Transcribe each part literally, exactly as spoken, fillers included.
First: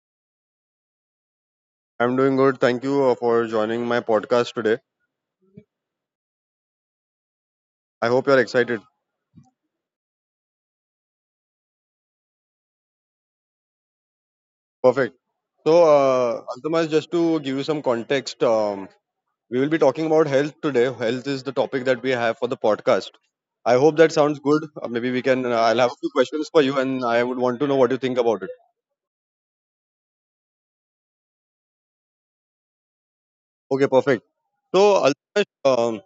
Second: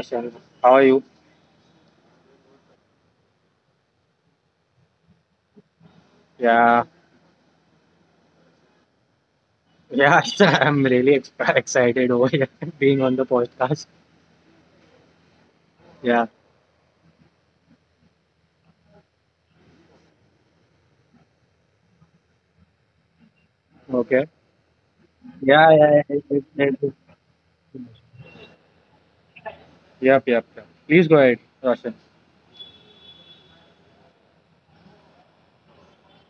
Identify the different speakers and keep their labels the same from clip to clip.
Speaker 1: Roshan. How are you?
Speaker 2: I'm doing good. Thank you uh, for joining my podcast today.
Speaker 1: Yeah,
Speaker 2: I hope you're excited.
Speaker 1: yeah, sir, I'm really ex excited over here being on the podcast.
Speaker 2: Perfect. So,
Speaker 1: Yeah,
Speaker 2: uh, Altamash, just to give you some context, um, we will be talking about health today. Health is the topic that we have for the podcast. I hope
Speaker 1: okay.
Speaker 2: that sounds good. Uh, maybe we can.
Speaker 1: Yeah,
Speaker 2: Uh,
Speaker 1: yeah,
Speaker 2: I'll
Speaker 1: yeah,
Speaker 2: have a
Speaker 1: it-
Speaker 2: few questions
Speaker 1: it-
Speaker 2: for
Speaker 1: it-
Speaker 2: you, and I would want to know what you think about it.
Speaker 1: Yep, yep, yep. Please go ahead, Roshan.
Speaker 2: Okay, perfect. So, Altamash, um,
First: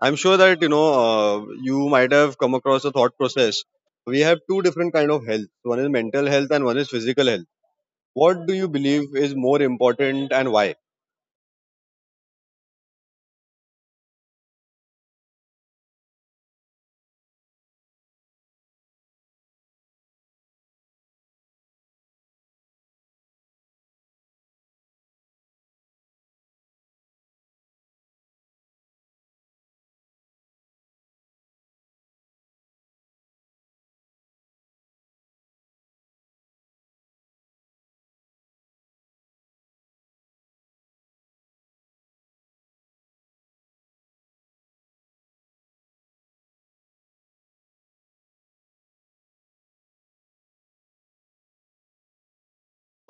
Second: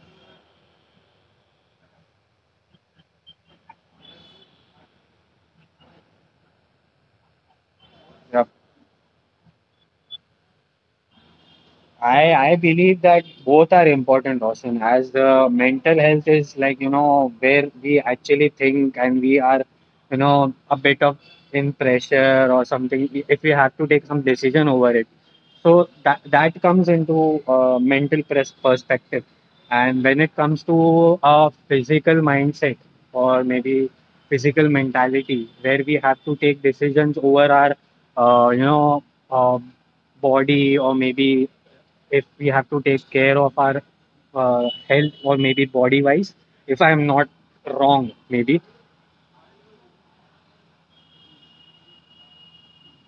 Speaker 2: I'm sure that you know uh, you might have come across a thought process. We have two different kind of health. One is mental health, and one is physical health. What
Speaker 1: Yep.
Speaker 2: do you believe is more important and why?
Speaker 1: I I believe that both are important, Austin, as the mental health is like, you know, where we actually think and we are, you know, a bit of in pressure or something if we have to take some decision over it. So that that comes into uh, mental press perspective. And when it comes to a physical mindset or maybe physical mentality, where we have to take decisions over our, uh, you know, uh, body or maybe if we have to take care of our uh, health or maybe body wise if I am not wrong maybe.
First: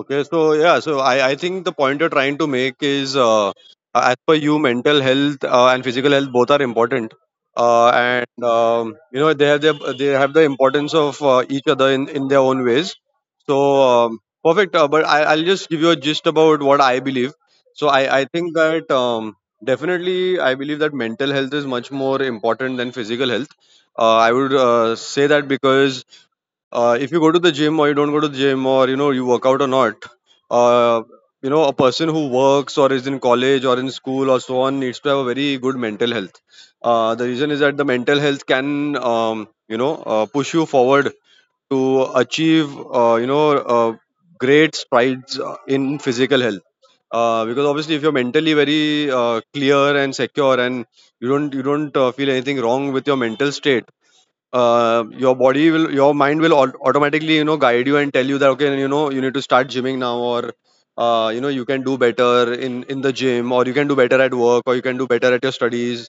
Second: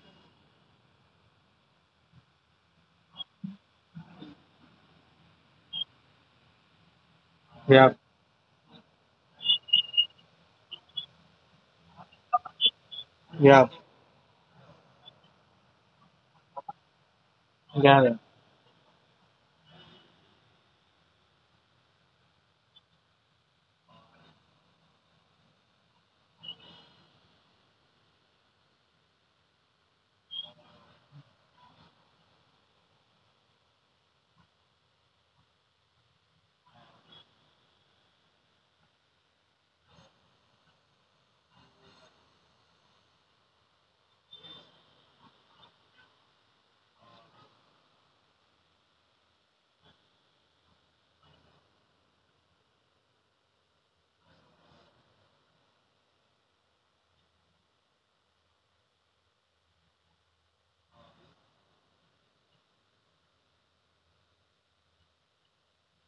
Speaker 2: Okay, so yeah, so i, I think the point you're trying to make is, uh, as per you, mental health uh, and physical health both are important, uh,
Speaker 1: Yeah,
Speaker 2: and um, you know, they have their, they have the importance of uh, each other in, in their own ways. So
Speaker 1: yeah,
Speaker 2: um, perfect. Uh, but I, i'll just give you a gist about what I believe. so
Speaker 1: yeah, yeah.
Speaker 2: i, I think that um, definitely I believe that mental health is much more important than physical health. uh, I would uh, say that because uh, if you go to the gym or you don't go to the gym, or you know, you work out or not, uh, you know, a person who works or is in college or in school or so on needs to have a very good mental health. Uh, the reason is that the mental health can, um, you know, uh, push you forward to achieve uh, you know, uh, great strides uh, in physical health, uh, because obviously if you're mentally very uh, clear and secure and you don't you don't uh, feel anything wrong with your mental state, uh, your body will, your mind will au- automatically, you know, guide you and tell you that okay, you know, you need to start gymming now, or uh, you know, you can do better in in the gym, or you can do better at work, or you can do better at your studies,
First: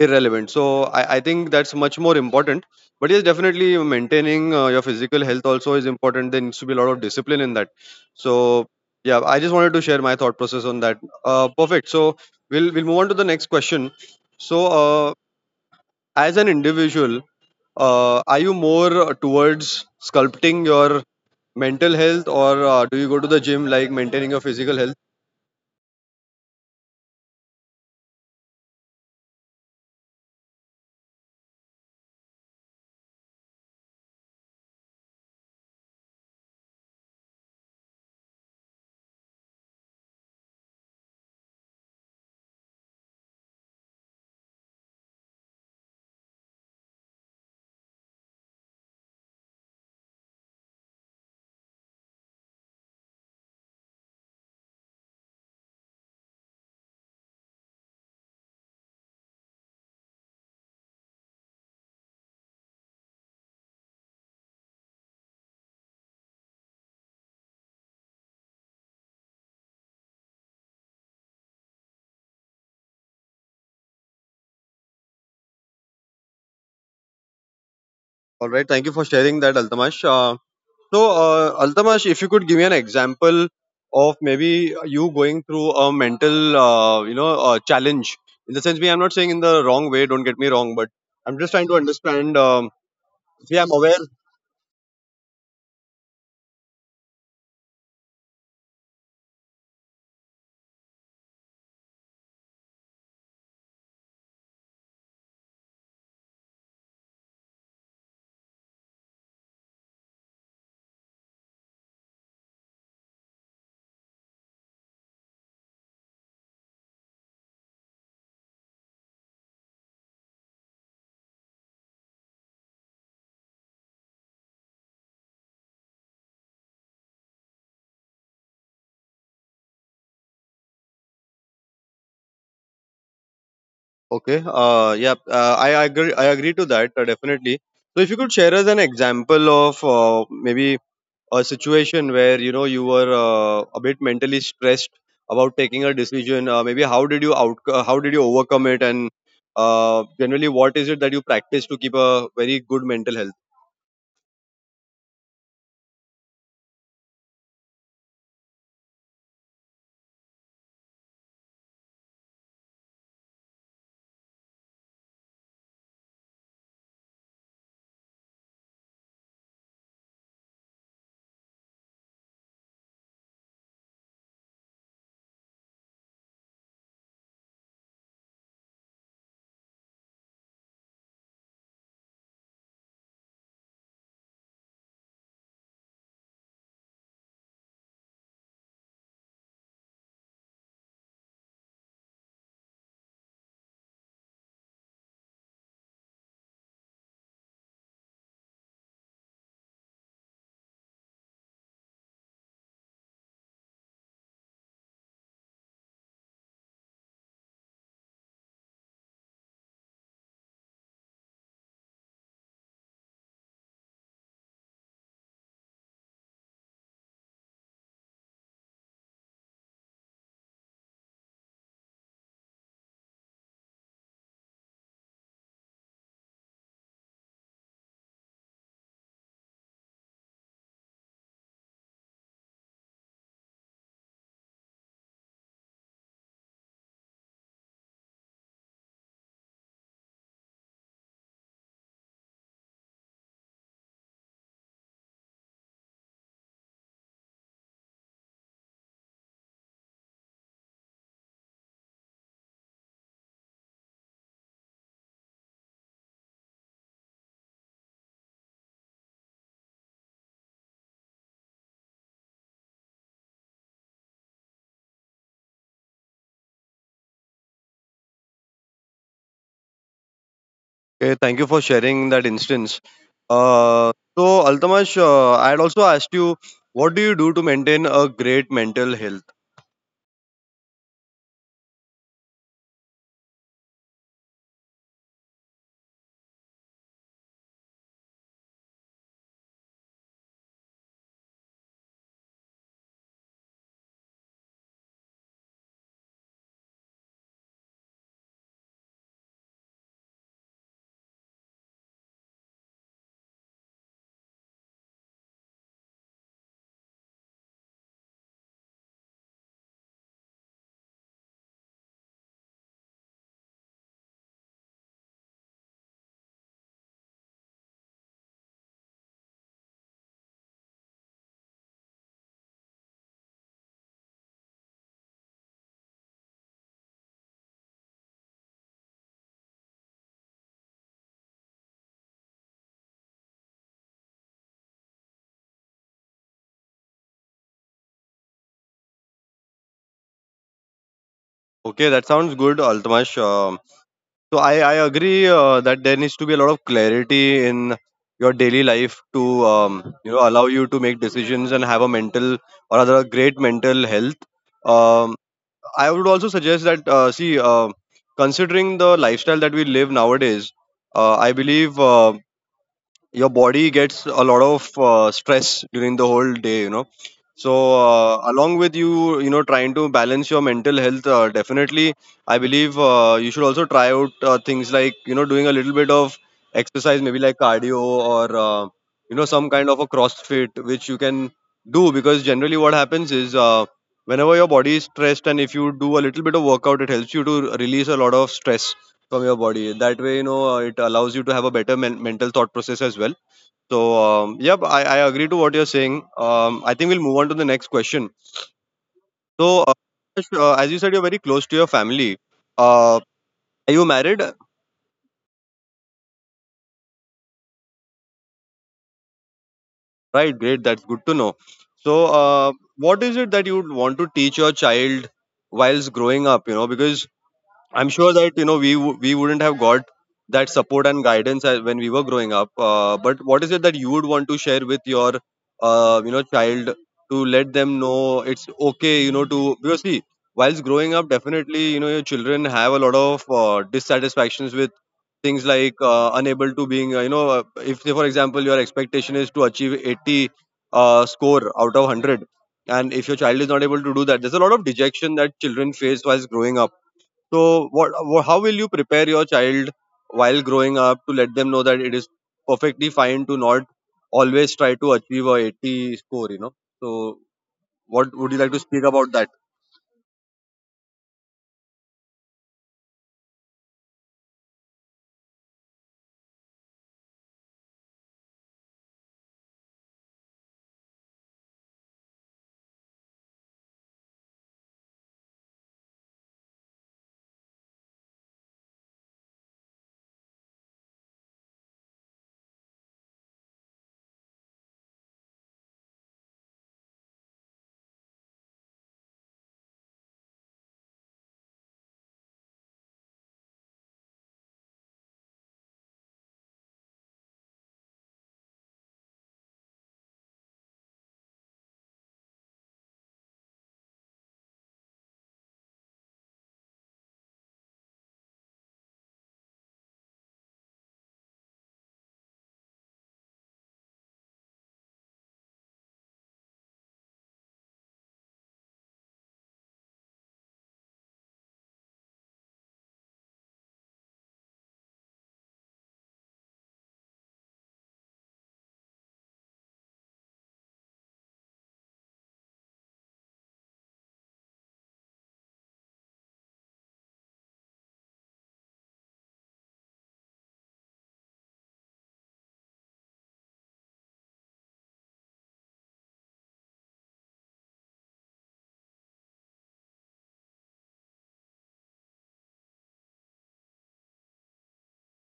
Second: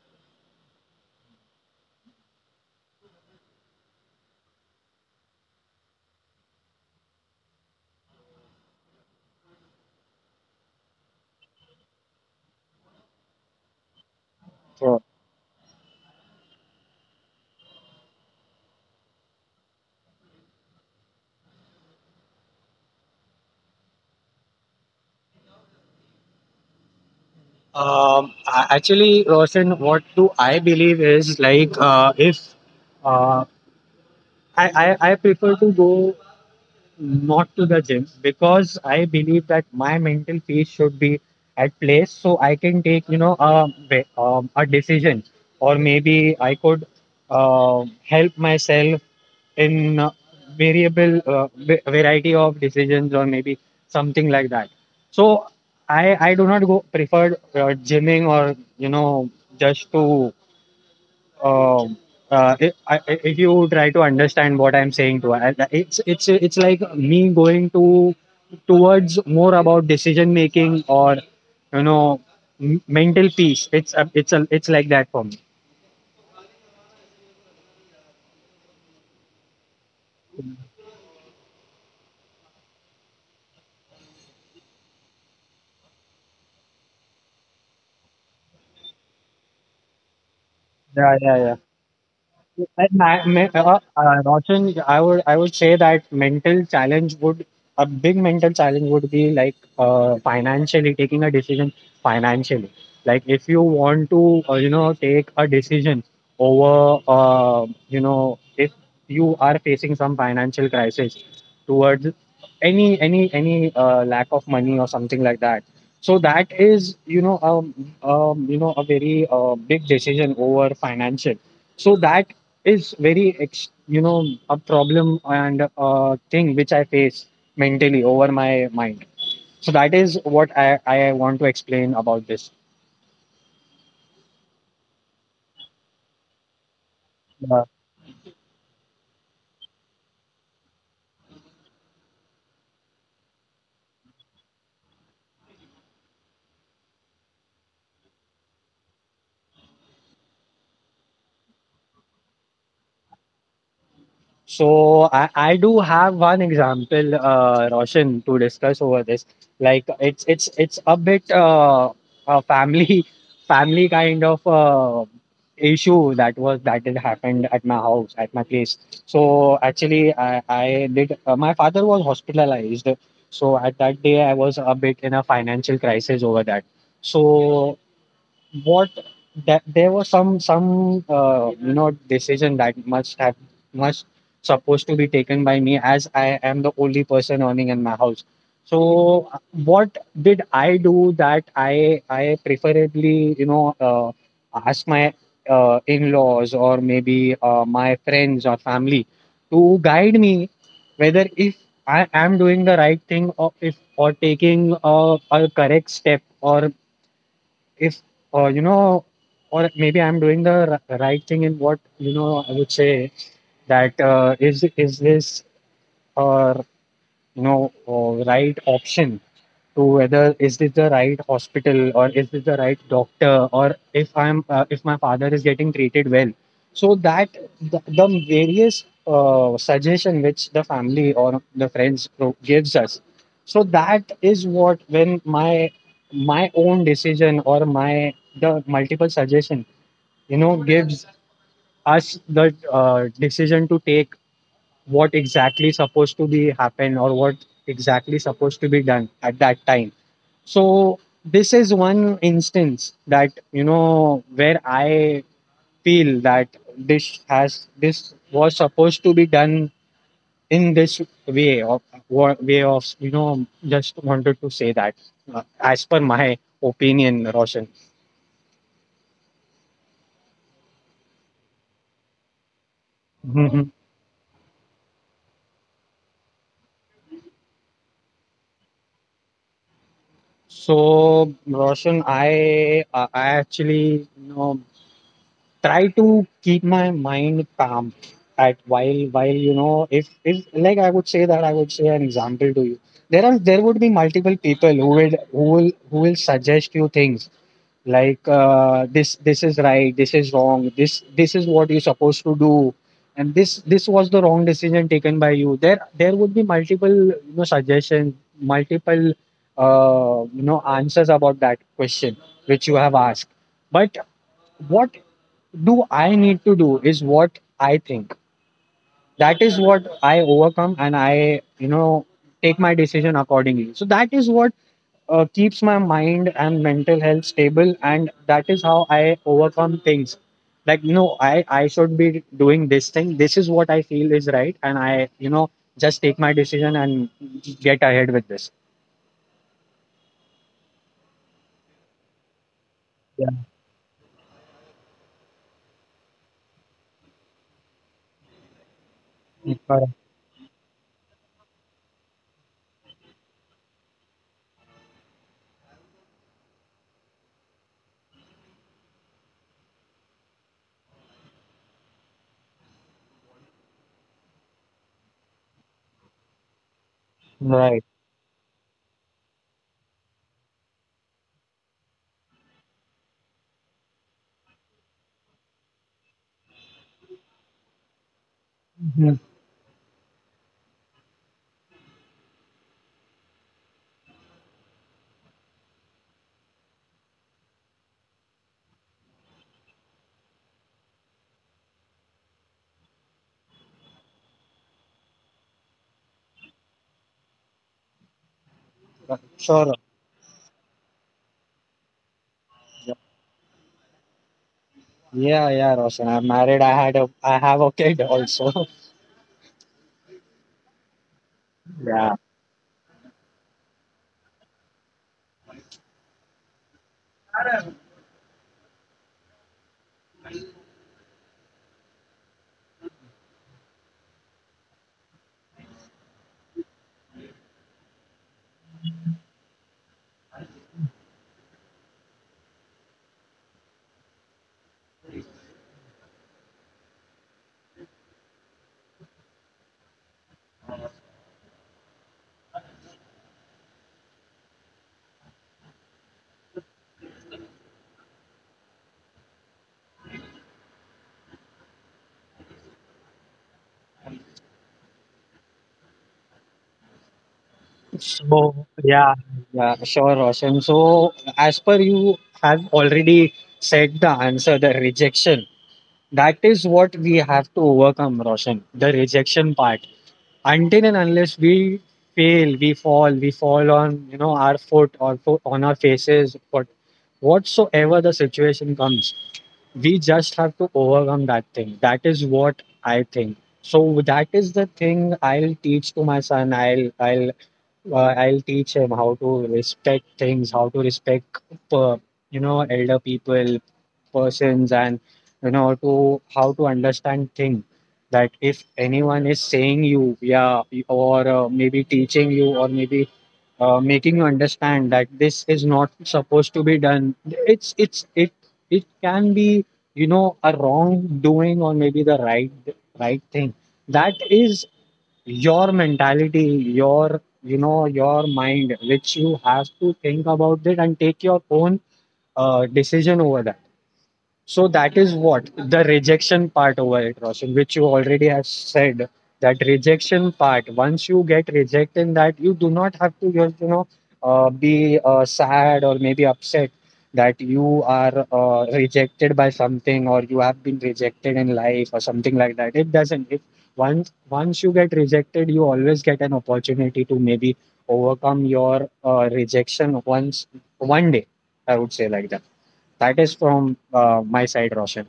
Speaker 2: irrelevant. So i, I think that's much more important. But yes, definitely maintaining uh, your physical health also is important. There needs to be a lot of discipline in that. So yeah, I just wanted to share my thought process on that. Uh, perfect. So we'll we'll move on to the next question. So
Speaker 1: Sure.
Speaker 2: uh, as an individual, uh, are you more towards sculpting your mental health, or uh, do you go to the gym, like maintaining your physical health?
Speaker 1: Um, a- actually, Roshan, what do I believe is like uh, if uh, I, I i prefer to go not to the gym, because I believe that my mental peace should be at place, so I can take you know a, ve- um, a decision or maybe I could uh, help myself in uh, variable uh, va- variety of decisions or maybe something like that. So i i do not go prefer uh, gymming or you know just to um uh, if, I, I- if you try to understand what I'm saying to I- it's it's it's like me going to towards more about decision making or you know m- mental peace. It's a, it's a, it's like that for me.
Speaker 2: All right, thank you for sharing that, Altamash. Uh, so, uh, Altamash, if you could give me an example of maybe you going through a mental, uh, you know, uh, challenge. In the sense, we, I'm not saying in the wrong way. Don't get me wrong, but
Speaker 1: Yeah,
Speaker 2: I'm just
Speaker 1: yeah.
Speaker 2: trying to understand. Um,
Speaker 1: And I, me-
Speaker 2: yeah, I'm
Speaker 1: uh,
Speaker 2: aware.
Speaker 1: uh, Roshan, I would I would say that mental challenge would a big mental challenge would be like uh, financially taking a decision, financially. Like if you want to uh, you know take a decision over uh, you know if you are facing some financial crisis towards any any any uh, lack of money or something like that. So that is you know um, um you know a very uh, big decision over financial. So that is very ex- you know a problem and a thing which I face mentally over my mind. So that is what i, I want to explain about this.
Speaker 2: Okay. Uh, yeah. Uh, I agree. I agree to that, uh, definitely.
Speaker 1: Uh,
Speaker 2: So, if you could share us an example of, uh, maybe a situation where you know you were uh, a bit mentally stressed about taking a decision, uh, maybe how did you out, uh, how did you overcome it, and uh, generally what is it that you practice to keep a very good mental health?
Speaker 1: So I, I do have one example, uh, Roshan, to discuss over this. Like it's it's it's a bit uh, a family family kind of uh, issue that was that had happened at my house at my place. So actually, I I did uh, my father was hospitalized. So at that day, I was a bit in a financial crisis over that. So what that there was some some uh, you know decision that must have must supposed to be taken by me, as I am the only person earning in my house. So uh, what did I do, that I I preferably you know uh, ask my uh, in-laws or maybe uh, my friends or family to guide me, whether if I am doing the right thing, or if or taking a, a correct step, or if uh, you know or maybe I'm doing the r- right thing. In what, you know I would say, that uh, is is this uh, you know uh, right option, to whether is this the right hospital or is this the right doctor, or if I'm uh, if my father is getting treated well. So that, the, the various uh, suggestion which the family or the friends pro- gives us. So that is what, when my my own decision or my the multiple suggestion you know gives us the uh, decision to take what exactly supposed to be happen, or what exactly supposed to be done at that time. So this is one instance, that you know where I feel that this has this was supposed to be done in this way of wa- way of, you know just wanted to say that, uh, as per my opinion, Roshan.
Speaker 2: Okay, thank you for sharing that instance.
Speaker 1: Mhm.
Speaker 2: uh, so, Altamash, uh, I had also asked you, what do you do to maintain a great mental health?
Speaker 1: So, Roshan, i i I actually you know try to keep my mind calm at while, while you know if if like I would say, that I would say an example to you. There are there would be multiple people who would who will who will suggest you things like, uh, this this is right, this is wrong, this this is what you're supposed to do. And this this was the wrong decision taken by you. There there would be multiple you know suggestions, multiple uh, you know answers about that question which you have asked. But what do I need to do is what I think. That is what I overcome, and I, you know, take my decision accordingly. So that is what uh, keeps my mind and mental health stable. And that is how I overcome things. Like, no, I, I should be doing this thing. This is what I feel is right. And I, you know, just take my decision and get ahead with this.
Speaker 2: Okay, that sounds good, Altamash.
Speaker 1: Yeah,
Speaker 2: So I, I agree uh, that there needs to be a lot of clarity in your daily life to,
Speaker 1: correct.
Speaker 2: um, you know, allow you to make decisions and have a mental, or rather a great mental health. Um, I would also suggest that uh, see, uh, considering the lifestyle that we live nowadays, uh, I believe uh, your body gets a lot of uh, stress during the whole day, you know. So
Speaker 1: Right.
Speaker 2: uh, along with you, you know, trying to balance your mental health, uh, definitely I believe uh, you should also try out uh, things like, you know, doing a little bit of exercise, maybe like cardio, or uh, you know,
Speaker 1: Mhm.
Speaker 2: some kind of a crossfit, which you can do, because generally what happens is uh, whenever your body is stressed, and if you do a little bit of workout, it helps you to release a lot of stress from your body. That way, you know, uh, it allows you to have a better men- mental thought process as well. So, um, yep, I, I agree to what you're saying. Um, I think we'll move on to the next question. So, uh,
Speaker 1: Sure.
Speaker 2: Ash, uh, as you said, you're very close to your family. Uh, are you married?
Speaker 1: Yeah, yeah, Roshan. I'm married. I had a, I have a kid also.
Speaker 2: Right, great. That's good to know. So,
Speaker 1: Yeah.
Speaker 2: uh, what is it that you would want to teach your child whilst growing up? You know, because I'm sure that you know, we wou- we wouldn't have got that support and guidance as, when we were growing up. Uh, but what is it that you would want to share with your uh, you know, child, to let them know it's okay, you know, to, because see, whilst growing up, definitely, you know, your children have a lot of uh, dissatisfactions with things like, uh, unable to being uh, you know, uh, if say for example your expectation is to achieve eighty uh, score out of one hundred, and if your child is not able to do that, there's a lot of dejection that children face whilst growing up. So, what, wha- how will you prepare your child while growing up to let them know that it is perfectly fine to not always try to achieve a eighty score? You know. So, what would you like to speak
Speaker 1: So
Speaker 2: about that?
Speaker 1: yeah, yeah, sure, Roshan. So, as per you have already said, the answer, the rejection. That is what we have to overcome, Roshan. The rejection part. Until and unless we fail, we fall, we fall on you know our foot or fo- on our faces, what whatsoever the situation comes, we just have to overcome that thing. That is what I think. So that is the thing I'll teach to my son. I'll i'll uh, i'll teach him how to respect things, how to respect uh, you know elder people persons, and you know to how to understand things, that if anyone is saying you, yeah, or uh, maybe teaching you or maybe uh, making you understand that this is not supposed to be done. It's it's it it can be, you know a wrongdoing or maybe the right right thing. That is your mentality, your you know your mind, which you have to think about it and take your own uh, decision over that. So that is what the rejection part over it, Roshan, which you already have said. That rejection part, once you get rejected in that, you do not have to, you know, uh, be uh, sad or maybe upset that you are uh, rejected by something or you have been rejected in life or something like that. It doesn't. If once once you get rejected, you always get an opportunity to maybe overcome your uh, rejection once one day. I would say like that. That is from uh, my side, Roshan.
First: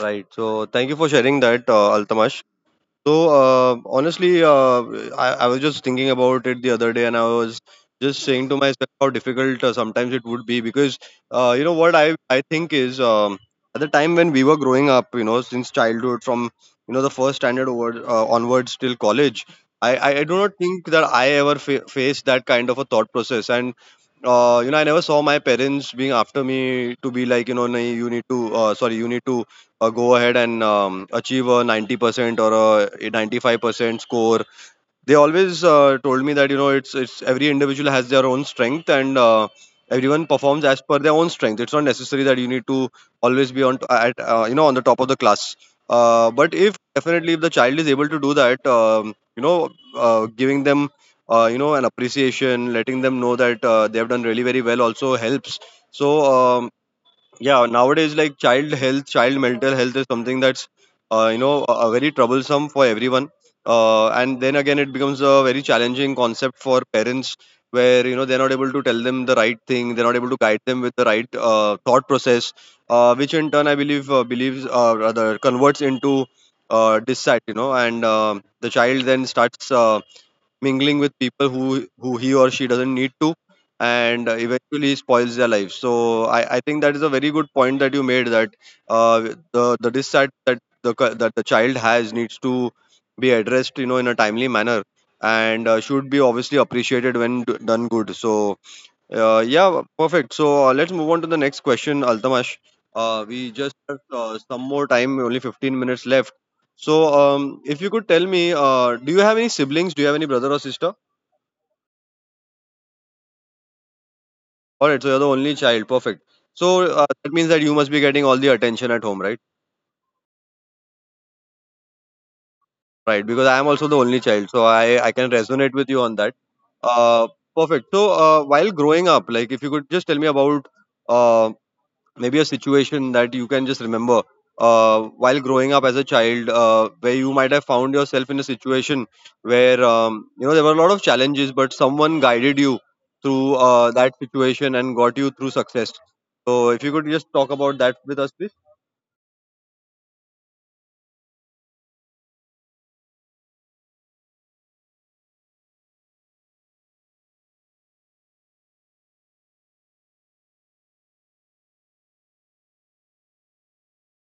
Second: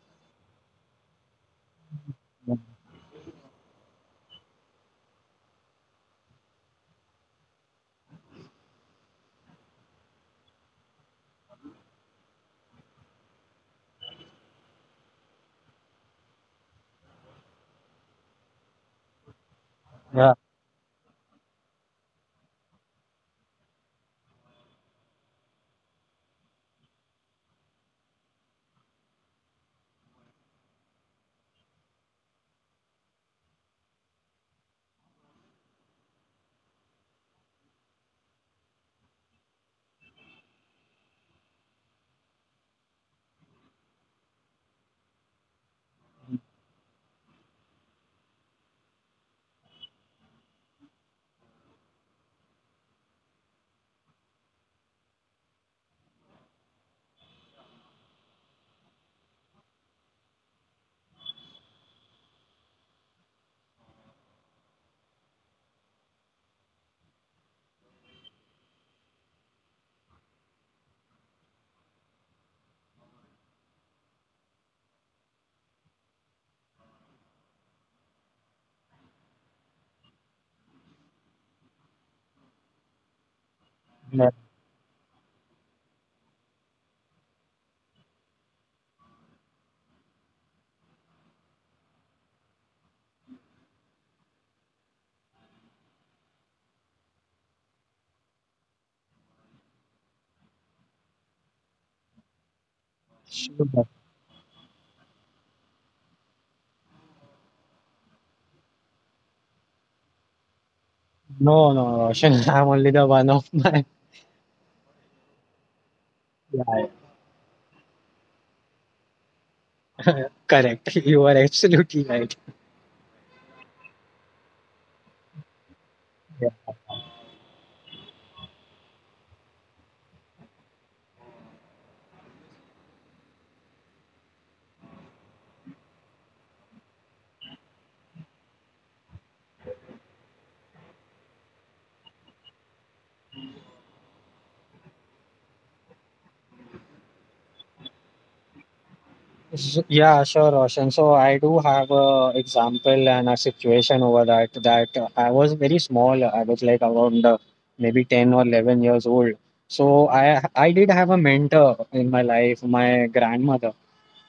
Speaker 2: Right. So, thank you for sharing that, uh, Altamash. So uh, honestly, uh, I, I was just thinking about it the other day, and I was just saying to myself how difficult uh, sometimes it would be, because uh, you know what I I think is um, at the time when we were growing up, you know, since childhood, from, you know, the first standard over, uh, onwards till college, I, I I
Speaker 1: Yeah,
Speaker 2: do not think that I ever fa- faced that kind of a thought process, and uh, you know, I never saw my parents being after me to be like, you know, "Nahi, you need to, uh, sorry, you need to uh, go ahead and um, achieve a ninety percent or a ninety-five percent score." They always uh, told me that, you know, it's it's every individual has their own strength, and uh, everyone performs as per their own strength. It's not necessary that you need to always be on t- at, uh, you know, on the top of the class, uh, but if definitely if the child is able to do that, um, you know, uh, giving them uh, you know, an appreciation, letting them know that uh, they have done really very well, also helps. So um, yeah, nowadays, like child health, child mental health is something that's uh, you know, uh, very troublesome for everyone, uh, and then again it becomes a very challenging concept for parents, where, you know, they're not able to tell them the right thing, they're not able to guide them with the right uh, thought process, uh, which in turn I believe, uh, believes uh, rather converts into uh, dissat, you know, and um the child then starts uh, mingling with people who who he or she doesn't need to,
Speaker 1: yeah,
Speaker 2: and uh, eventually spoils their life. So I, I think that is a very good point that you made, that uh, the the dissat that the cu- that the child has needs to be addressed, you know, in a timely manner, and uh, should be obviously appreciated when d- done good. So uh, yeah, perfect. So uh, let's move on to the next question, Altamash. Uh, we just
Speaker 1: sure.
Speaker 2: have uh, some more time, only fifteen minutes left. So um, if you could tell me, uh, do you have any siblings? Do you have any brother or sister?
Speaker 1: No, no, Roshan. I'm only the one of my.
Speaker 2: All right, so you're the only child. Perfect.
Speaker 1: Yeah,
Speaker 2: So uh, that means that you must be getting all the attention at home, right?
Speaker 1: correct. You are absolutely right.
Speaker 2: Right, because I am also the only child, so I, I can resonate with you on that.
Speaker 1: Yeah.
Speaker 2: Uh, perfect. So uh, while growing up, like if you could just tell me about um maybe a situation that you can just remember, uh, while growing up as a child, uh, where you might have found yourself in a situation where um, you know, there were a lot of challenges, but someone guided you through uh, that situation and got you through success. So if you could just talk about that with us, please.
Speaker 1: S- Yeah, sure, Roshan. So I do have a example and a situation over that. That uh, I was very small. I was like around uh, maybe ten or eleven years old. So I I did have a mentor in my life, my grandmother.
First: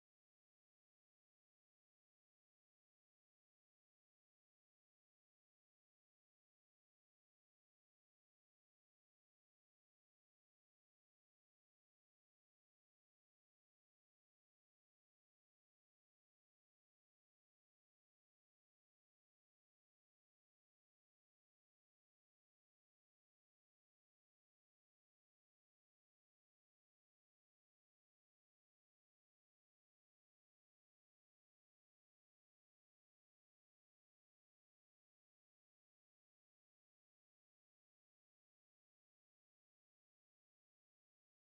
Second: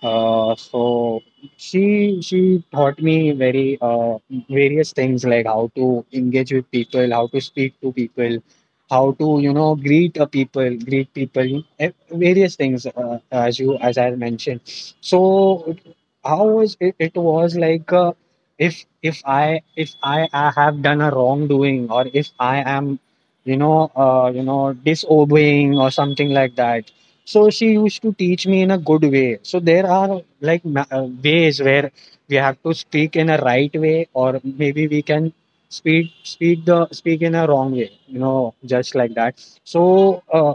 Speaker 1: Uh, so she she taught me very uh, various things, like how to engage with people, how to speak to people, how to you know greet a people, greet people, eh, various things, uh, as you as I mentioned. So how was it? It was like uh, if if I if I, I have done a wrongdoing, or if I am you know uh, you know disobeying or something like that. So she used to teach me in a good way. So there are like ma- uh, ways where we have to speak in a right way, or maybe we can speak speak the speak in a wrong way, you know just like that. So uh,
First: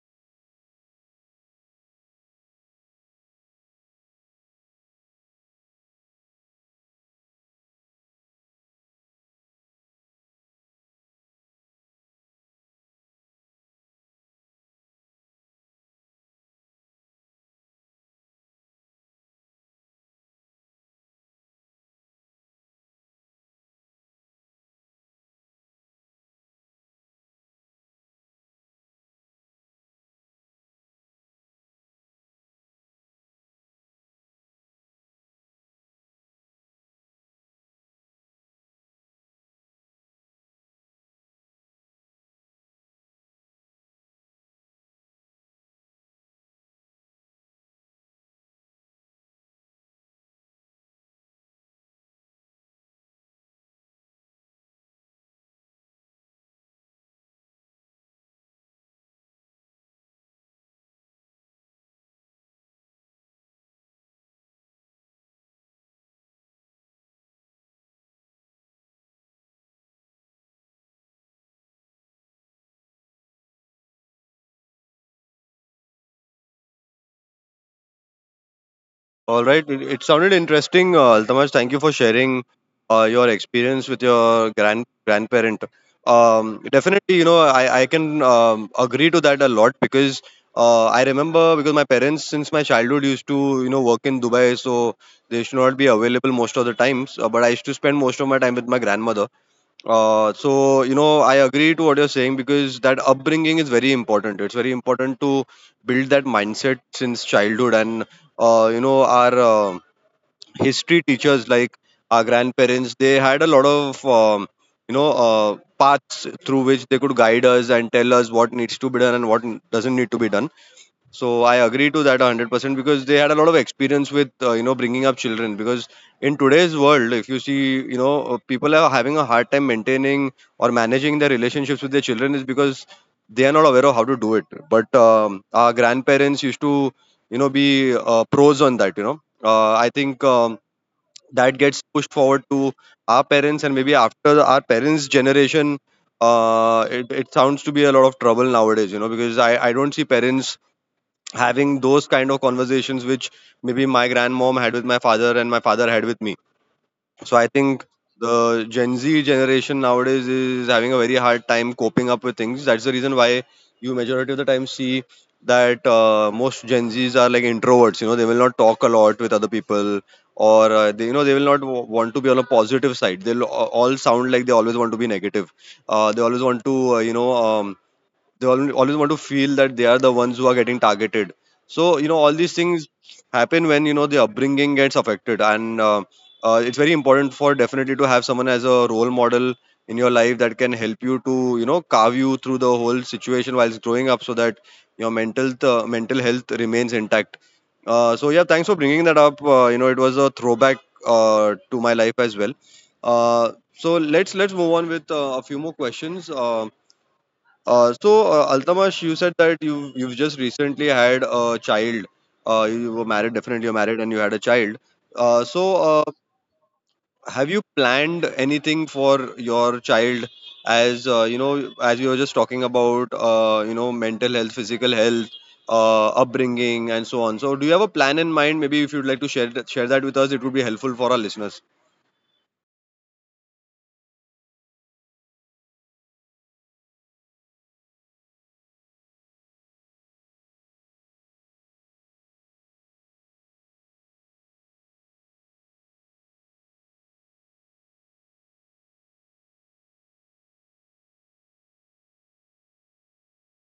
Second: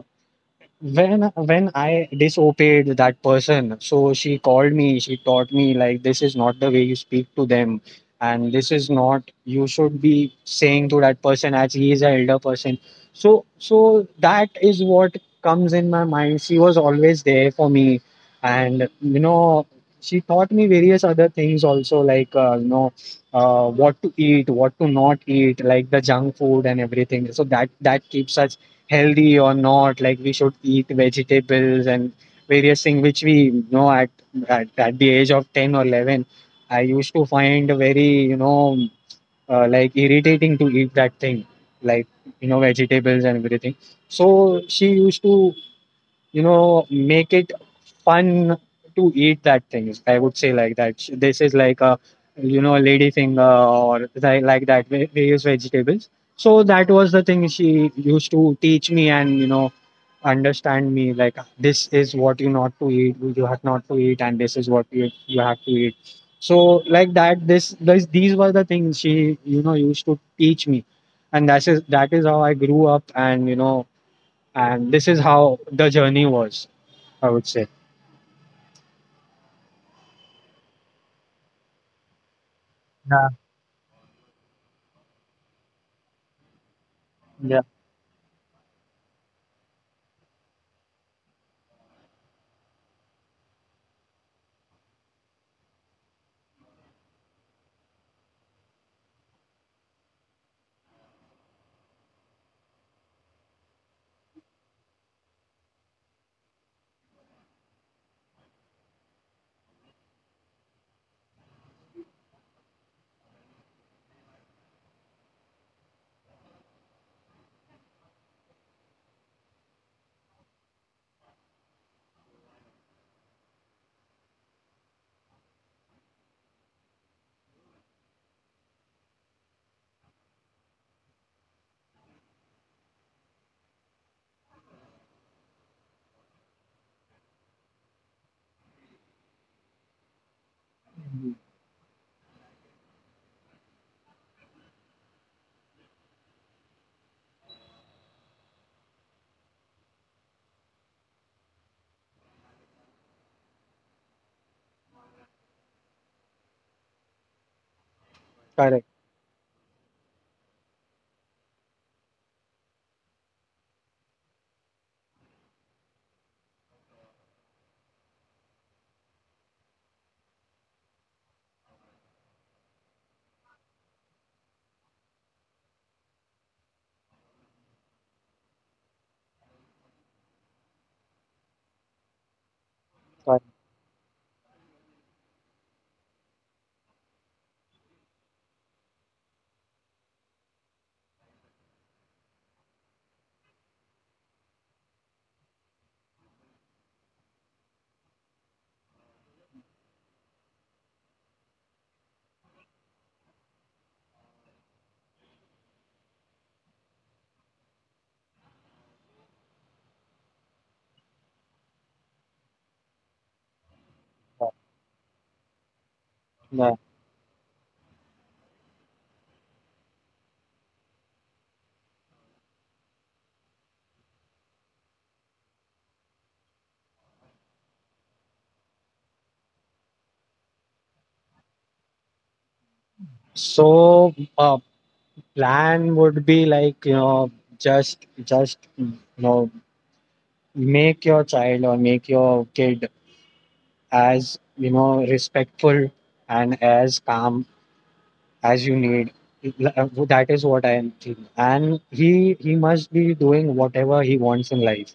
Speaker 1: when when I disobeyed that person, so she called me, she taught me like, this is not the way you speak to them, and this is not you should be saying to that person, as he is an elder person. So so that is what comes in my mind. She was always there for me, and you know she taught me various other things also, like uh, you know uh, what to eat, what to not eat, like the junk food and everything. So that that keeps us healthy or not, like we should eat vegetables and various things which we know at, at at the age of ten or eleven. I used to find very you know uh, like irritating to eat that thing, like, you know vegetables and everything. So she used to, you know make it fun to eat that things. I would say like that. Sh- This is like a, you know lady finger, or thi- like that va- various vegetables. So that was the thing she used to teach me and you know understand me like this is what you not to eat you have not to eat and this is what you, you have to eat. So like that this, this these were the things she you know used to teach me. And that is that is how I grew up. And you know and this is how the journey was, I would say.
Speaker 2: All right, it, it sounded interesting, uh, Altamash. Thank you for sharing uh, your experience with your grand grandparent.
Speaker 1: Yeah.
Speaker 2: Um, definitely, you know, I, I can um, agree to that a lot because uh, I remember because my parents since my childhood used to you know work in Dubai, so they should not be available most of the times. Uh, but I used to spend most of my time with my grandmother. Uh, so you know, I agree to what you're saying because that upbringing is very important. It's very important to build that mindset since childhood, and uh, you know, our uh, history teachers, like our grandparents, they had a lot of um, you know uh, paths through which they could guide us and tell us what needs to be done and what n- doesn't need to be done. So I agree to that a hundred percent because they had a lot of experience with uh, you know bringing up children because in today's world if you see you know uh, people are having a hard time maintaining or managing their relationships with their children is because they are not aware of how to do it but um, our grandparents used to you know be uh, pros on that. You know uh, I think um, that gets pushed forward to our parents and maybe after our parents generation uh, it, it sounds to be a lot of trouble nowadays you know because I, I don't see parents having those kind of conversations which maybe my grandmom had with my father and my father had with me, so I
Speaker 1: Correct,
Speaker 2: think the gen Z generation nowadays is having a very hard time coping up with things. That's the reason why you majority of the time see that uh, most gen Z's are like introverts. You know they will not talk a lot with other people or uh, they, you know they will not w- want to be on a positive side. They'll a- all sound like they always want to be negative. Uh, they always want to uh, you know um, they al- always want to feel that they are the ones who are getting targeted. So you know
Speaker 1: correct.
Speaker 2: all these things happen when you know the upbringing gets affected. And uh, uh, it's very important for definitely to have someone as a role model in your life that can help you to you know carve you through the whole situation whilst growing up, so that your mental th- mental health remains intact. Uh, so yeah, thanks for bringing that up. Uh, you know it was a throwback uh, to my life as well. Uh, so let's let's move on with uh, a few more questions. um, uh, so, uh, Altamash, you said that you you've just recently had a child. Uh, you were married,
Speaker 1: Correct.
Speaker 2: definitely you're married, and you had a child. Uh,
Speaker 1: Yeah.
Speaker 2: so, uh, have you planned anything for your child? As uh, you know, as we were just talking about, uh, you know, mental health, physical health, uh, upbringing, and so on. So, do you have a plan in mind? Maybe if you'd like to share that, share that with us, it would be helpful for our listeners.
Speaker 1: So, uh, plan would be like, you know, just, just, you know, make your child or make your kid as, you know, respectful and as calm as you need. That is what I am thinking. And he he must be doing whatever he wants in life.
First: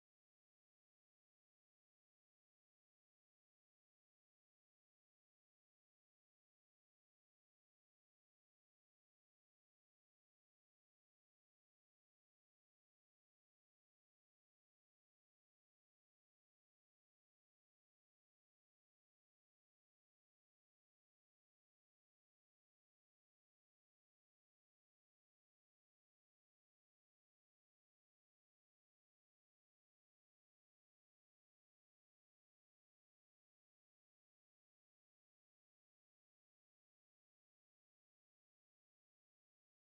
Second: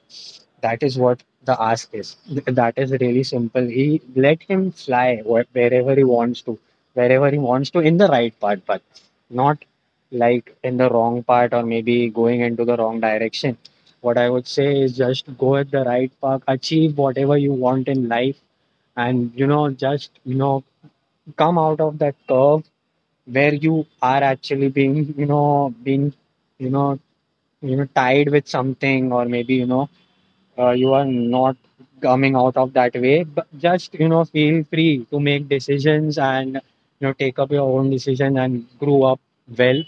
Speaker 1: That is what the ask is. Th- That is really simple. He let him fly wh- wherever he wants to, wherever he wants to in the right part, but not like in the wrong part or maybe going into the wrong direction. What I would say is just go at the right path, achieve whatever you want in life, and you know, just you know, come out of that curve where you are actually being you know being you know you know tied with something, or maybe you know uh, you are not coming out of that way. But just you know feel free to make decisions and you know take up your own decision and grow up well.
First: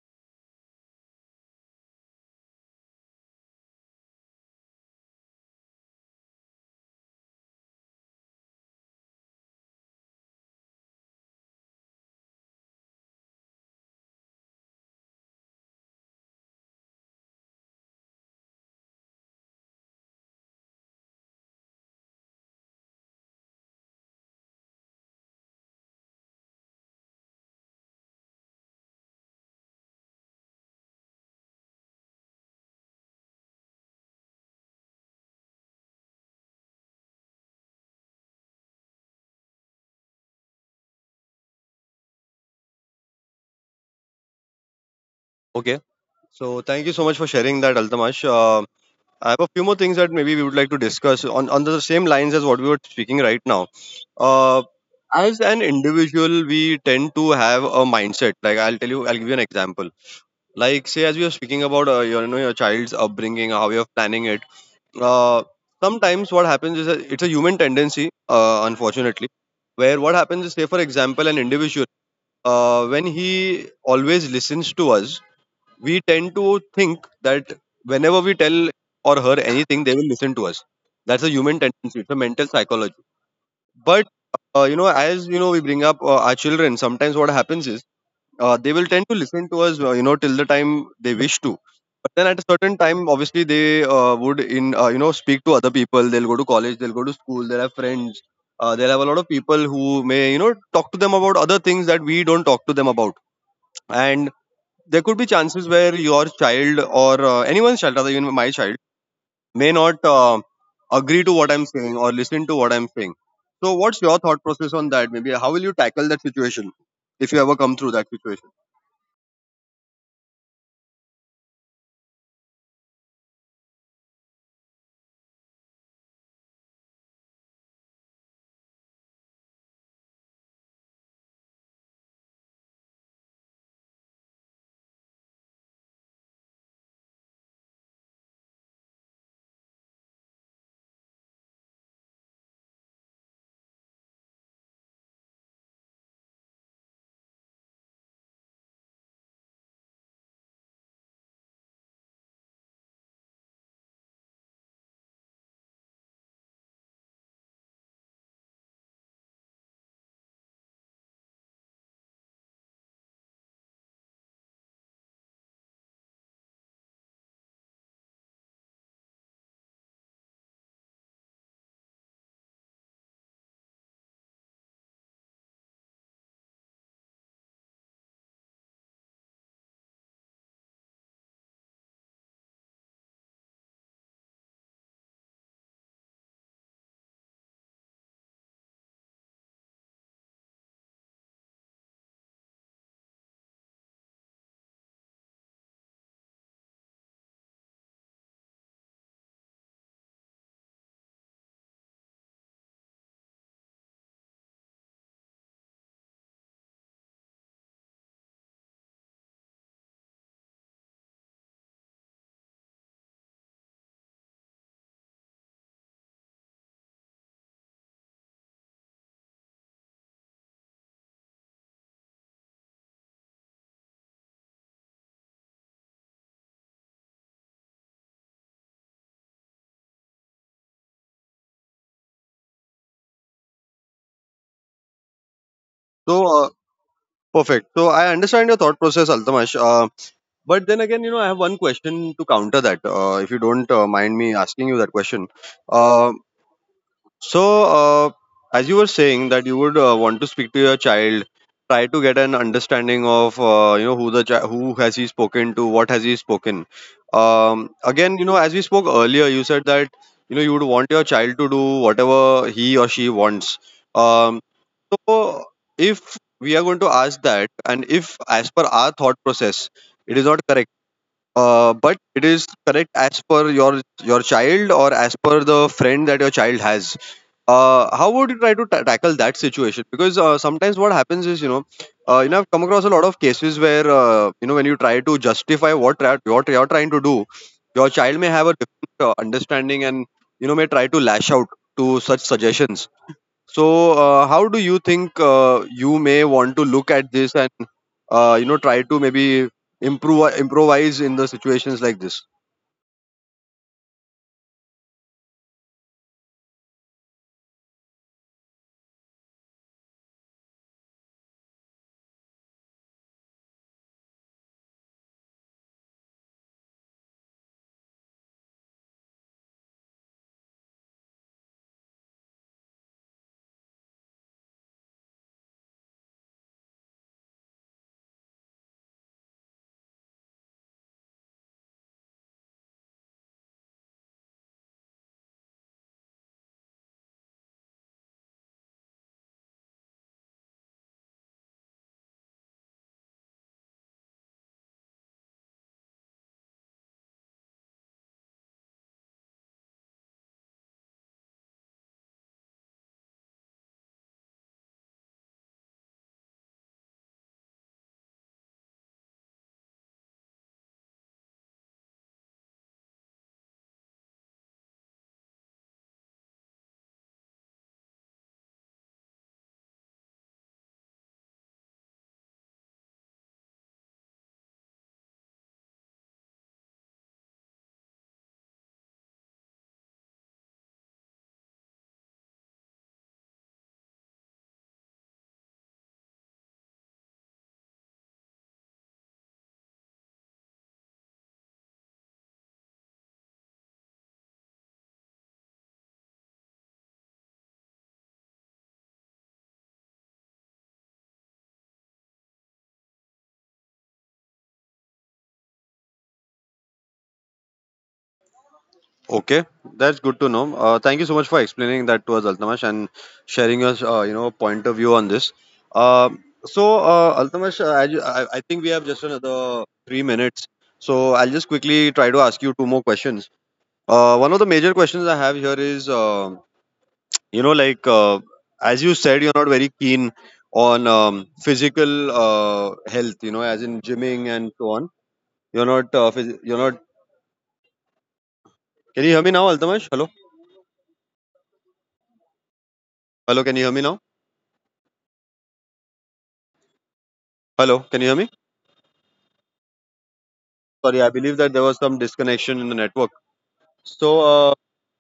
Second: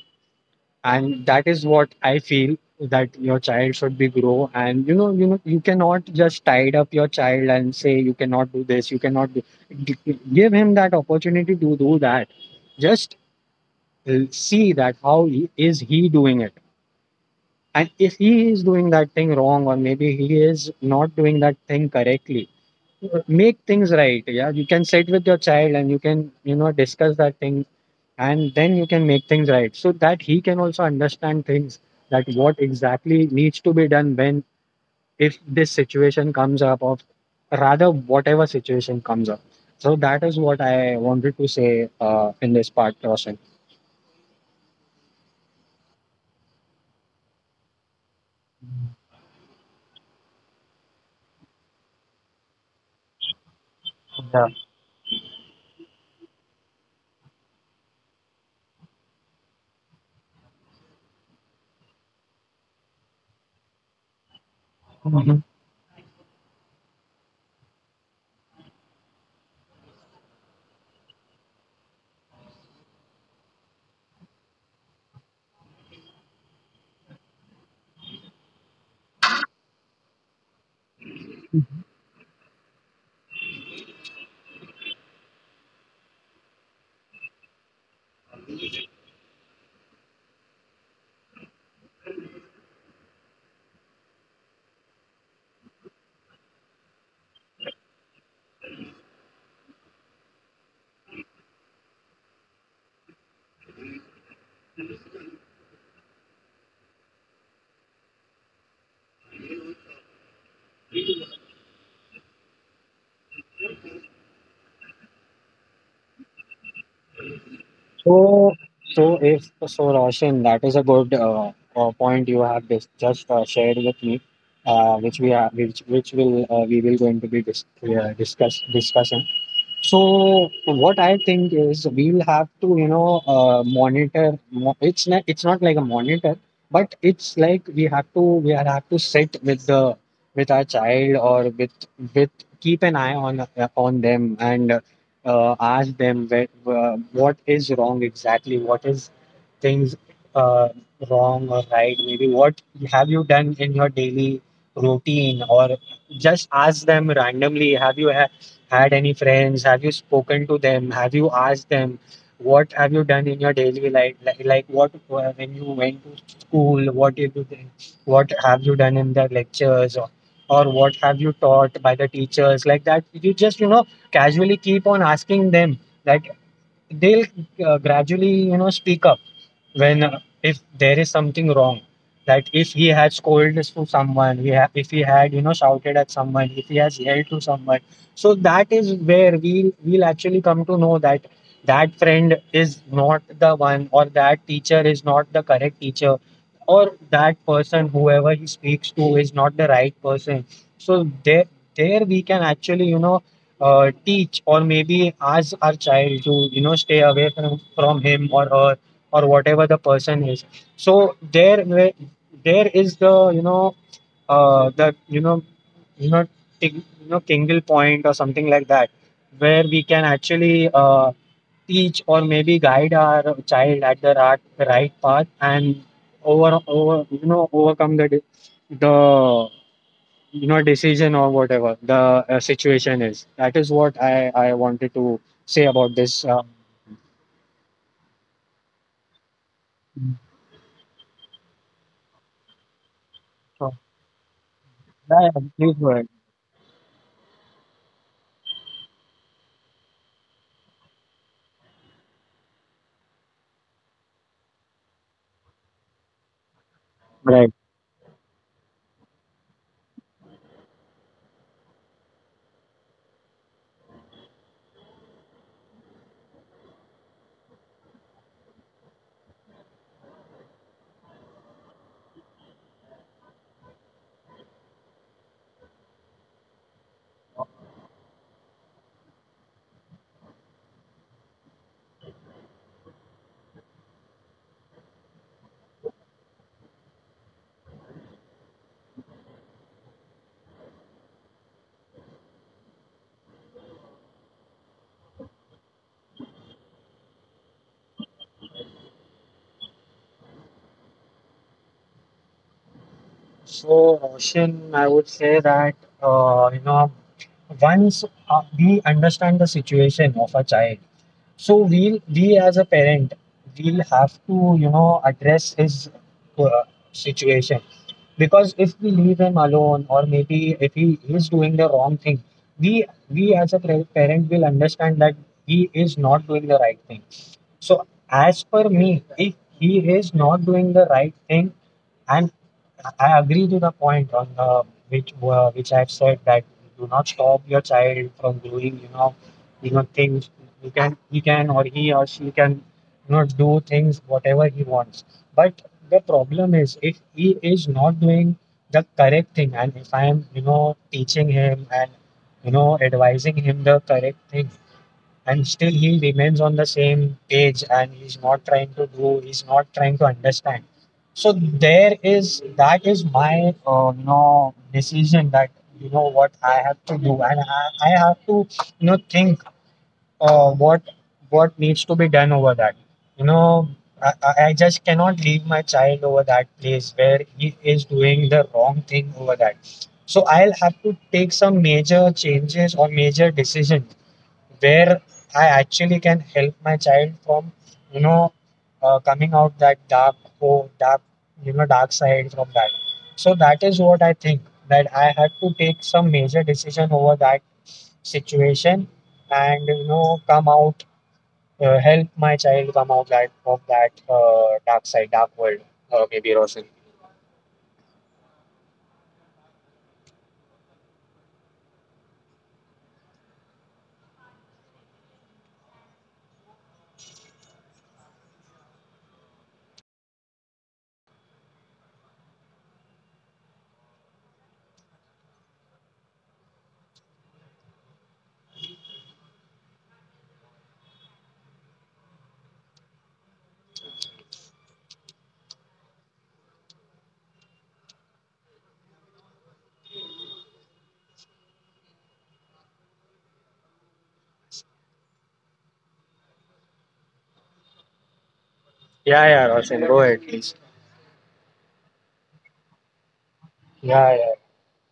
Speaker 1: And that is what I feel, that your child should be grow. And you know you know you cannot just tied up your child and say you cannot do this, you cannot do. G- give him that opportunity to do that. Just uh, see that how he, is he doing it. And if he is doing that thing wrong or maybe he is not doing that thing correctly, make things right. Yeah, you can sit with your child and you can you know discuss that thing, and then you can make things right so that he can also understand things, that what exactly needs to be done when, if this situation comes up, or rather whatever situation comes up. So that is what I wanted to say uh, in this part, Roshan.
Speaker 2: Okay. So, thank you so much for sharing that, Altamash. Uh, I have a few more things that maybe we would like to discuss on, on the same lines as what we were speaking right now.
Speaker 1: Yeah.
Speaker 2: Uh, as an individual, we tend to have a mindset. Like I'll tell you, I'll give you an example. Like say, as we were speaking about uh, your, you know, your child's upbringing, how you're planning it. Uh, Sometimes what happens is that it's a human tendency, uh, unfortunately, where what happens is, say for example, an individual uh, when he always listens to us, we tend to think that whenever we tell or her anything, they will listen to us. That's a human tendency. It's a mental psychology. But uh, you know, as you know, we bring up uh, our children. Sometimes what happens is uh, they will tend to listen to us, uh, you know, till the time they wish to. But then at a certain time, obviously, they uh, would in uh, you know speak to other people. They'll go to college. They'll go to school. They'll have friends. Uh, they'll have a lot of people who may you know talk to them about other things that we don't talk to them about. And there could be chances where your child or uh, anyone's child, rather even my child, may not uh, agree to what I'm saying or listen to what I'm saying. So, what's your thought process on that? Maybe how will you tackle that situation if you ever come through that situation?
Speaker 1: So, so if so, Roshan, that is a good uh, uh, point you have dis- just uh, shared with me, uh, which we are, which which will uh, we will going to be dis- uh, discuss discussing. So what I think is we'll have to, you know, uh, monitor. mo- It's not, it's not like a monitor, but it's like we have to, we are- have to sit with the, with our child, or with, with keep an eye on, uh, on them, and uh, ask them where, uh, what is wrong exactly, what is things, uh, wrong or right. Maybe what have you done in your daily routine, or just ask them randomly. Have you had? Had any friends? Have you spoken to them? Have you asked them? What have you done in your daily life? Like, like what, uh, when you went to school? What did you do? What have you done in the lectures? Or, or what have you taught by the teachers? Like that, you just you know casually keep on asking them that they'll uh, gradually you know speak up when, uh, if there is something wrong, that if he had scolded to someone, we ha- if he had you know shouted at someone, if he has yelled to someone. So that is where we we'll actually come to know that that friend is not the one, or that teacher is not the correct teacher, or that person whoever he speaks to is not the right person. So there there we can actually you know uh, teach or maybe ask our child to you know stay away from from him or her, or whatever the person is. So there where there is the you know uh the you know you know ting, you know tingle point or something like that, where we can actually uh teach or maybe guide our child at the right, right path, and over over you know overcome the di- the you know decision, or whatever the uh, situation is. That is what i i wanted to say about this
Speaker 2: So, uh,
Speaker 1: um,
Speaker 2: Perfect. So, I understand your thought process, Altamash. Uh, but then again, you know, I have one question to counter that. Uh, if you don't
Speaker 1: so
Speaker 2: uh, mind me asking you that question,
Speaker 1: yeah, yeah, please go
Speaker 2: uh,
Speaker 1: ahead.
Speaker 2: So, uh, as you were saying that you would uh, want to speak to your child, try to get an understanding of uh, you know who the chi- who has he spoken to, what has he spoken. Um, again, you know, as we spoke earlier, you said that you know you would want your child to do whatever he or she wants. Um, so, if we are going to ask that, and if as per our thought process, it is not correct uh, but it is correct as per your your child or as per the friend that your child has, uh, how would you try to ta tackle that situation? Because uh, sometimes what happens is you know uh, you know I've come across a lot of cases where uh, you know when you try to justify what tra- what you're trying to do, your child may have a different uh, understanding and you know may try to lash out to such suggestions. So uh, how do you think uh, you may want to look at this? Uh, you know, try to maybe improve improvise in the situations like this.
Speaker 1: So, Ocean, I would say that uh, you know once uh, we understand the situation of a child, so we we as a parent we'll have to you know address his uh, situation, because if we leave him alone or maybe if he is doing the wrong thing, we we as a par- parent will understand that he is not doing the right thing. So, as per me, if he is not doing the right thing, and I agree to the point on uh, which uh, which I've said, that do not stop your child from doing you know you know things. You can he can, or he or she can you know do things whatever he wants. But the problem is if he is not doing the correct thing, and if I am you know teaching him and you know advising him the correct thing, and still he remains on the same page, and he's not trying to do he's not trying to understand. So there is, that is my uh, you know decision, that you know what I have to do. And i, I have to you know think uh, what what needs to be done over that. you know I, I I just cannot leave my child over that place where he is doing the wrong thing over that. So I'll have to take some major changes or major decisions where I actually can help my child from you know uh, coming out that dark hole, dark you know dark side from that. So that is what I think, that I had to take some major decision over that situation, and you know come out uh, help my child come out that of that uh, dark side dark world, uh, maybe Rosin.
Speaker 2: Okay, that's good to know. Uh, thank you so much for explaining that to us, Altamash, and sharing your uh, you know point of view on this. uh, so uh, Altamash, uh, I, ju- I I think we have just another three minutes, so I'll just quickly try to ask you two more questions. Uh, one of the major questions I have here is uh, you know like uh, as you said, you're not very keen on um, physical uh, health, you know, as in gymming and so on. You're not. Uh, phys- you're not. Can you hear me now, Altamash? Hello. Hello. Can you hear me now? Hello. Can you hear me?
Speaker 1: Yeah yeah Rosin, go ahead please.
Speaker 2: Sorry, I believe that there was some disconnection in the network. So,
Speaker 1: Yeah yeah
Speaker 2: uh,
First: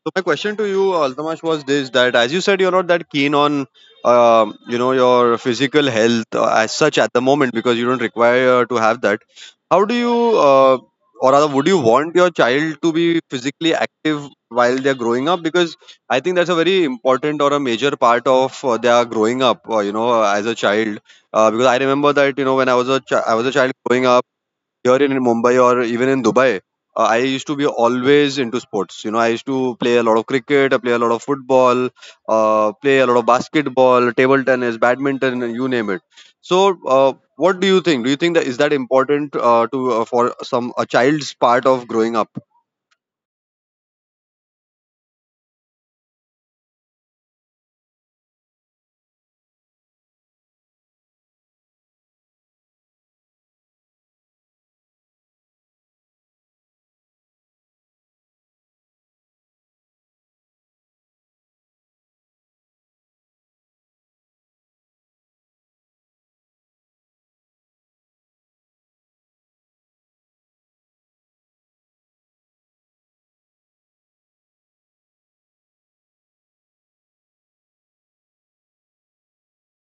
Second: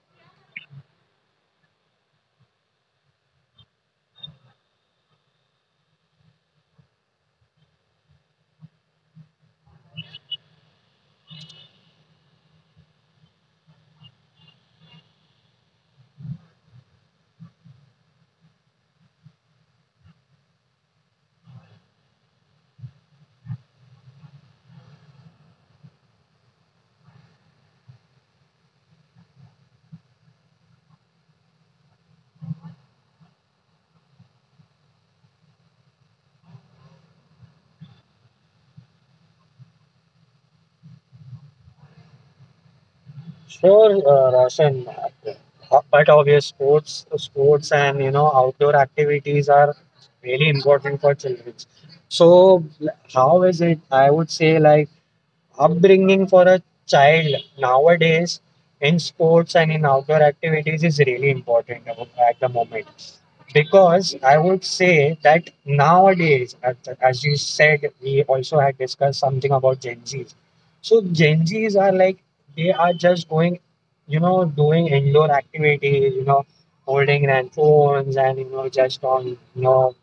Speaker 2: so my question to you, Altamash, was this: that as you said, you're not that keen on, um, you know, your physical health uh, as such at the moment because you don't require to have that. How do you, uh, or rather, would you want your child to be physically active while they're growing up? Because I think that's a very important or a major part of uh, their growing up. Uh, you know, as a child, uh, because I remember that you know when I was a chi- I was a child growing up here in Mumbai or even in Dubai, uh, I used to be always into sports. You know, I used to play a lot of cricket, I play a lot of football, uh, play a lot of basketball, table tennis, badminton, you name it. So, uh, what do you think? Do you think that is that important uh, to uh, for some a child's part of growing up?
Speaker 1: Sure, uh, Roshan. Ho- But obvious sports, sports and you know outdoor activities are really important for children. So l- how is it? I would say like upbringing for a child nowadays in sports and in outdoor activities is really important abo- at the moment, because I would say that nowadays at, as you said, we also had discussed something about gen z's. So gen z's are like they are just going you know doing indoor activities, you know holding their phones and you know just on you know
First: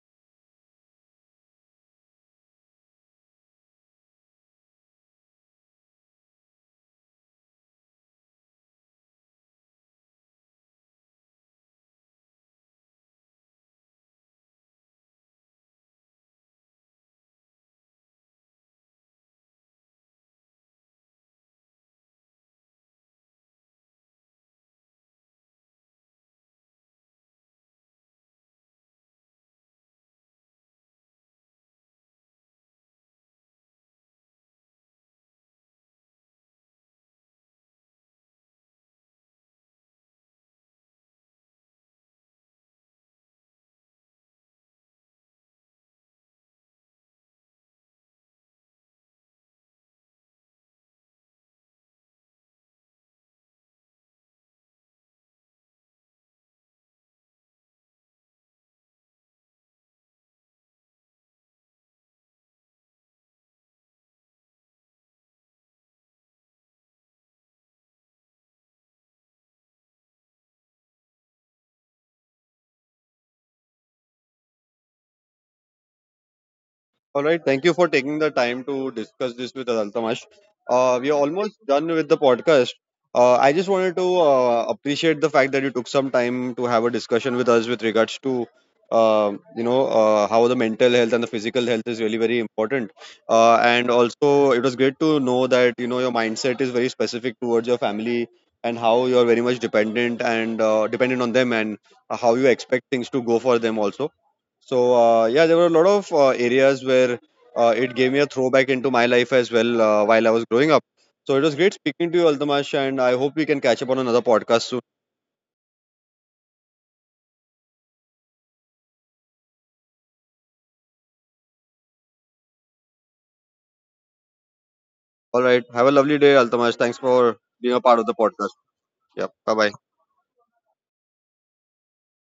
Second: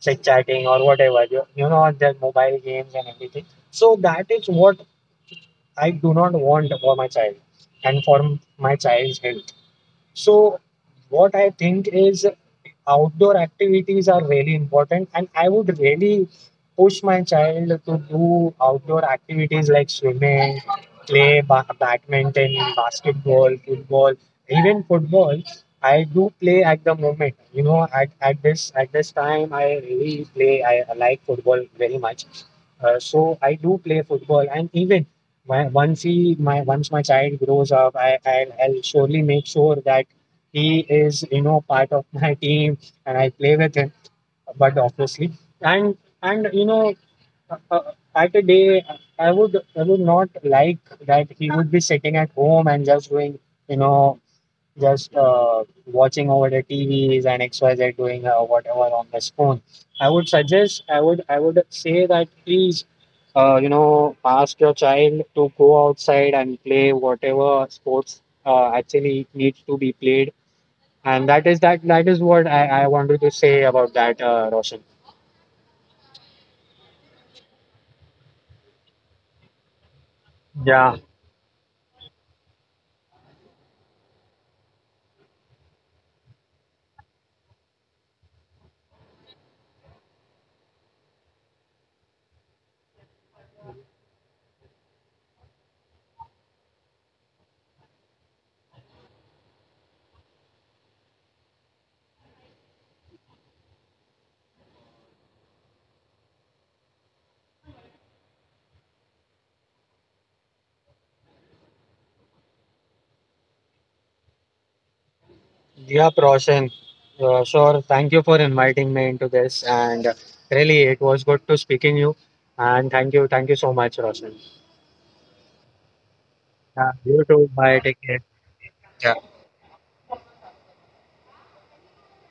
Speaker 1: chit chatting or whatever you, you know on their mobile games and everything. So that is what I do not want for my child and for m- my child's health. So, what I think is outdoor activities are really important, and I would really push my child to do outdoor activities like swimming, play ba- badminton, basketball, football, even football. I do play at the moment. You know, at, at this at this time, I really play. I like football very much. Uh, so I do play football, and even my, once he my once my child grows up, I, I'll, I'll surely make sure that he is you know part of my team and I play with him. But obviously, and and you know uh, uh, at a day, I would I would not like that he would be sitting at home and just doing you know just uh, watching over the T Vs and X Y Z doing uh, whatever on his phone. I would suggest, I would, I would say that please, uh, you know, ask your child to go outside and play whatever sports uh, actually needs to be played. And that is that. That is what I, I wanted to say about that, uh, Roshan.
Speaker 2: All right. Thank you for taking the time to discuss this with us, Altamash. Uh,
Speaker 1: Yeah,
Speaker 2: we are almost done with the podcast. Uh, I just wanted to uh, appreciate the fact that you took some time to have a discussion with us with regards to, uh, you know, uh, how the mental health and the physical health is really very important. Uh, and also, it was great to know that you know your mindset is very specific towards your family and how you are very much dependent and uh, dependent on them and how you expect things to go for them also. So uh, yeah, there were a lot of uh, areas where uh, it gave me a throwback into my life as well uh, while I was growing up. So it was great speaking to you, Altamash, and I hope we can catch up on another podcast soon.
Speaker 1: yeah, Roshan. Uh, sure. Thank you for inviting me into this, and really, it was good to speaking you. And thank you, thank you so much, Roshan.
Speaker 2: All right, have a lovely day, Altamash. Thanks
Speaker 1: Yeah,
Speaker 2: for
Speaker 1: you too.
Speaker 2: being a
Speaker 1: Bye.
Speaker 2: part of the
Speaker 1: Take care.
Speaker 2: podcast. Yeah,
Speaker 1: Yeah.
Speaker 2: bye bye.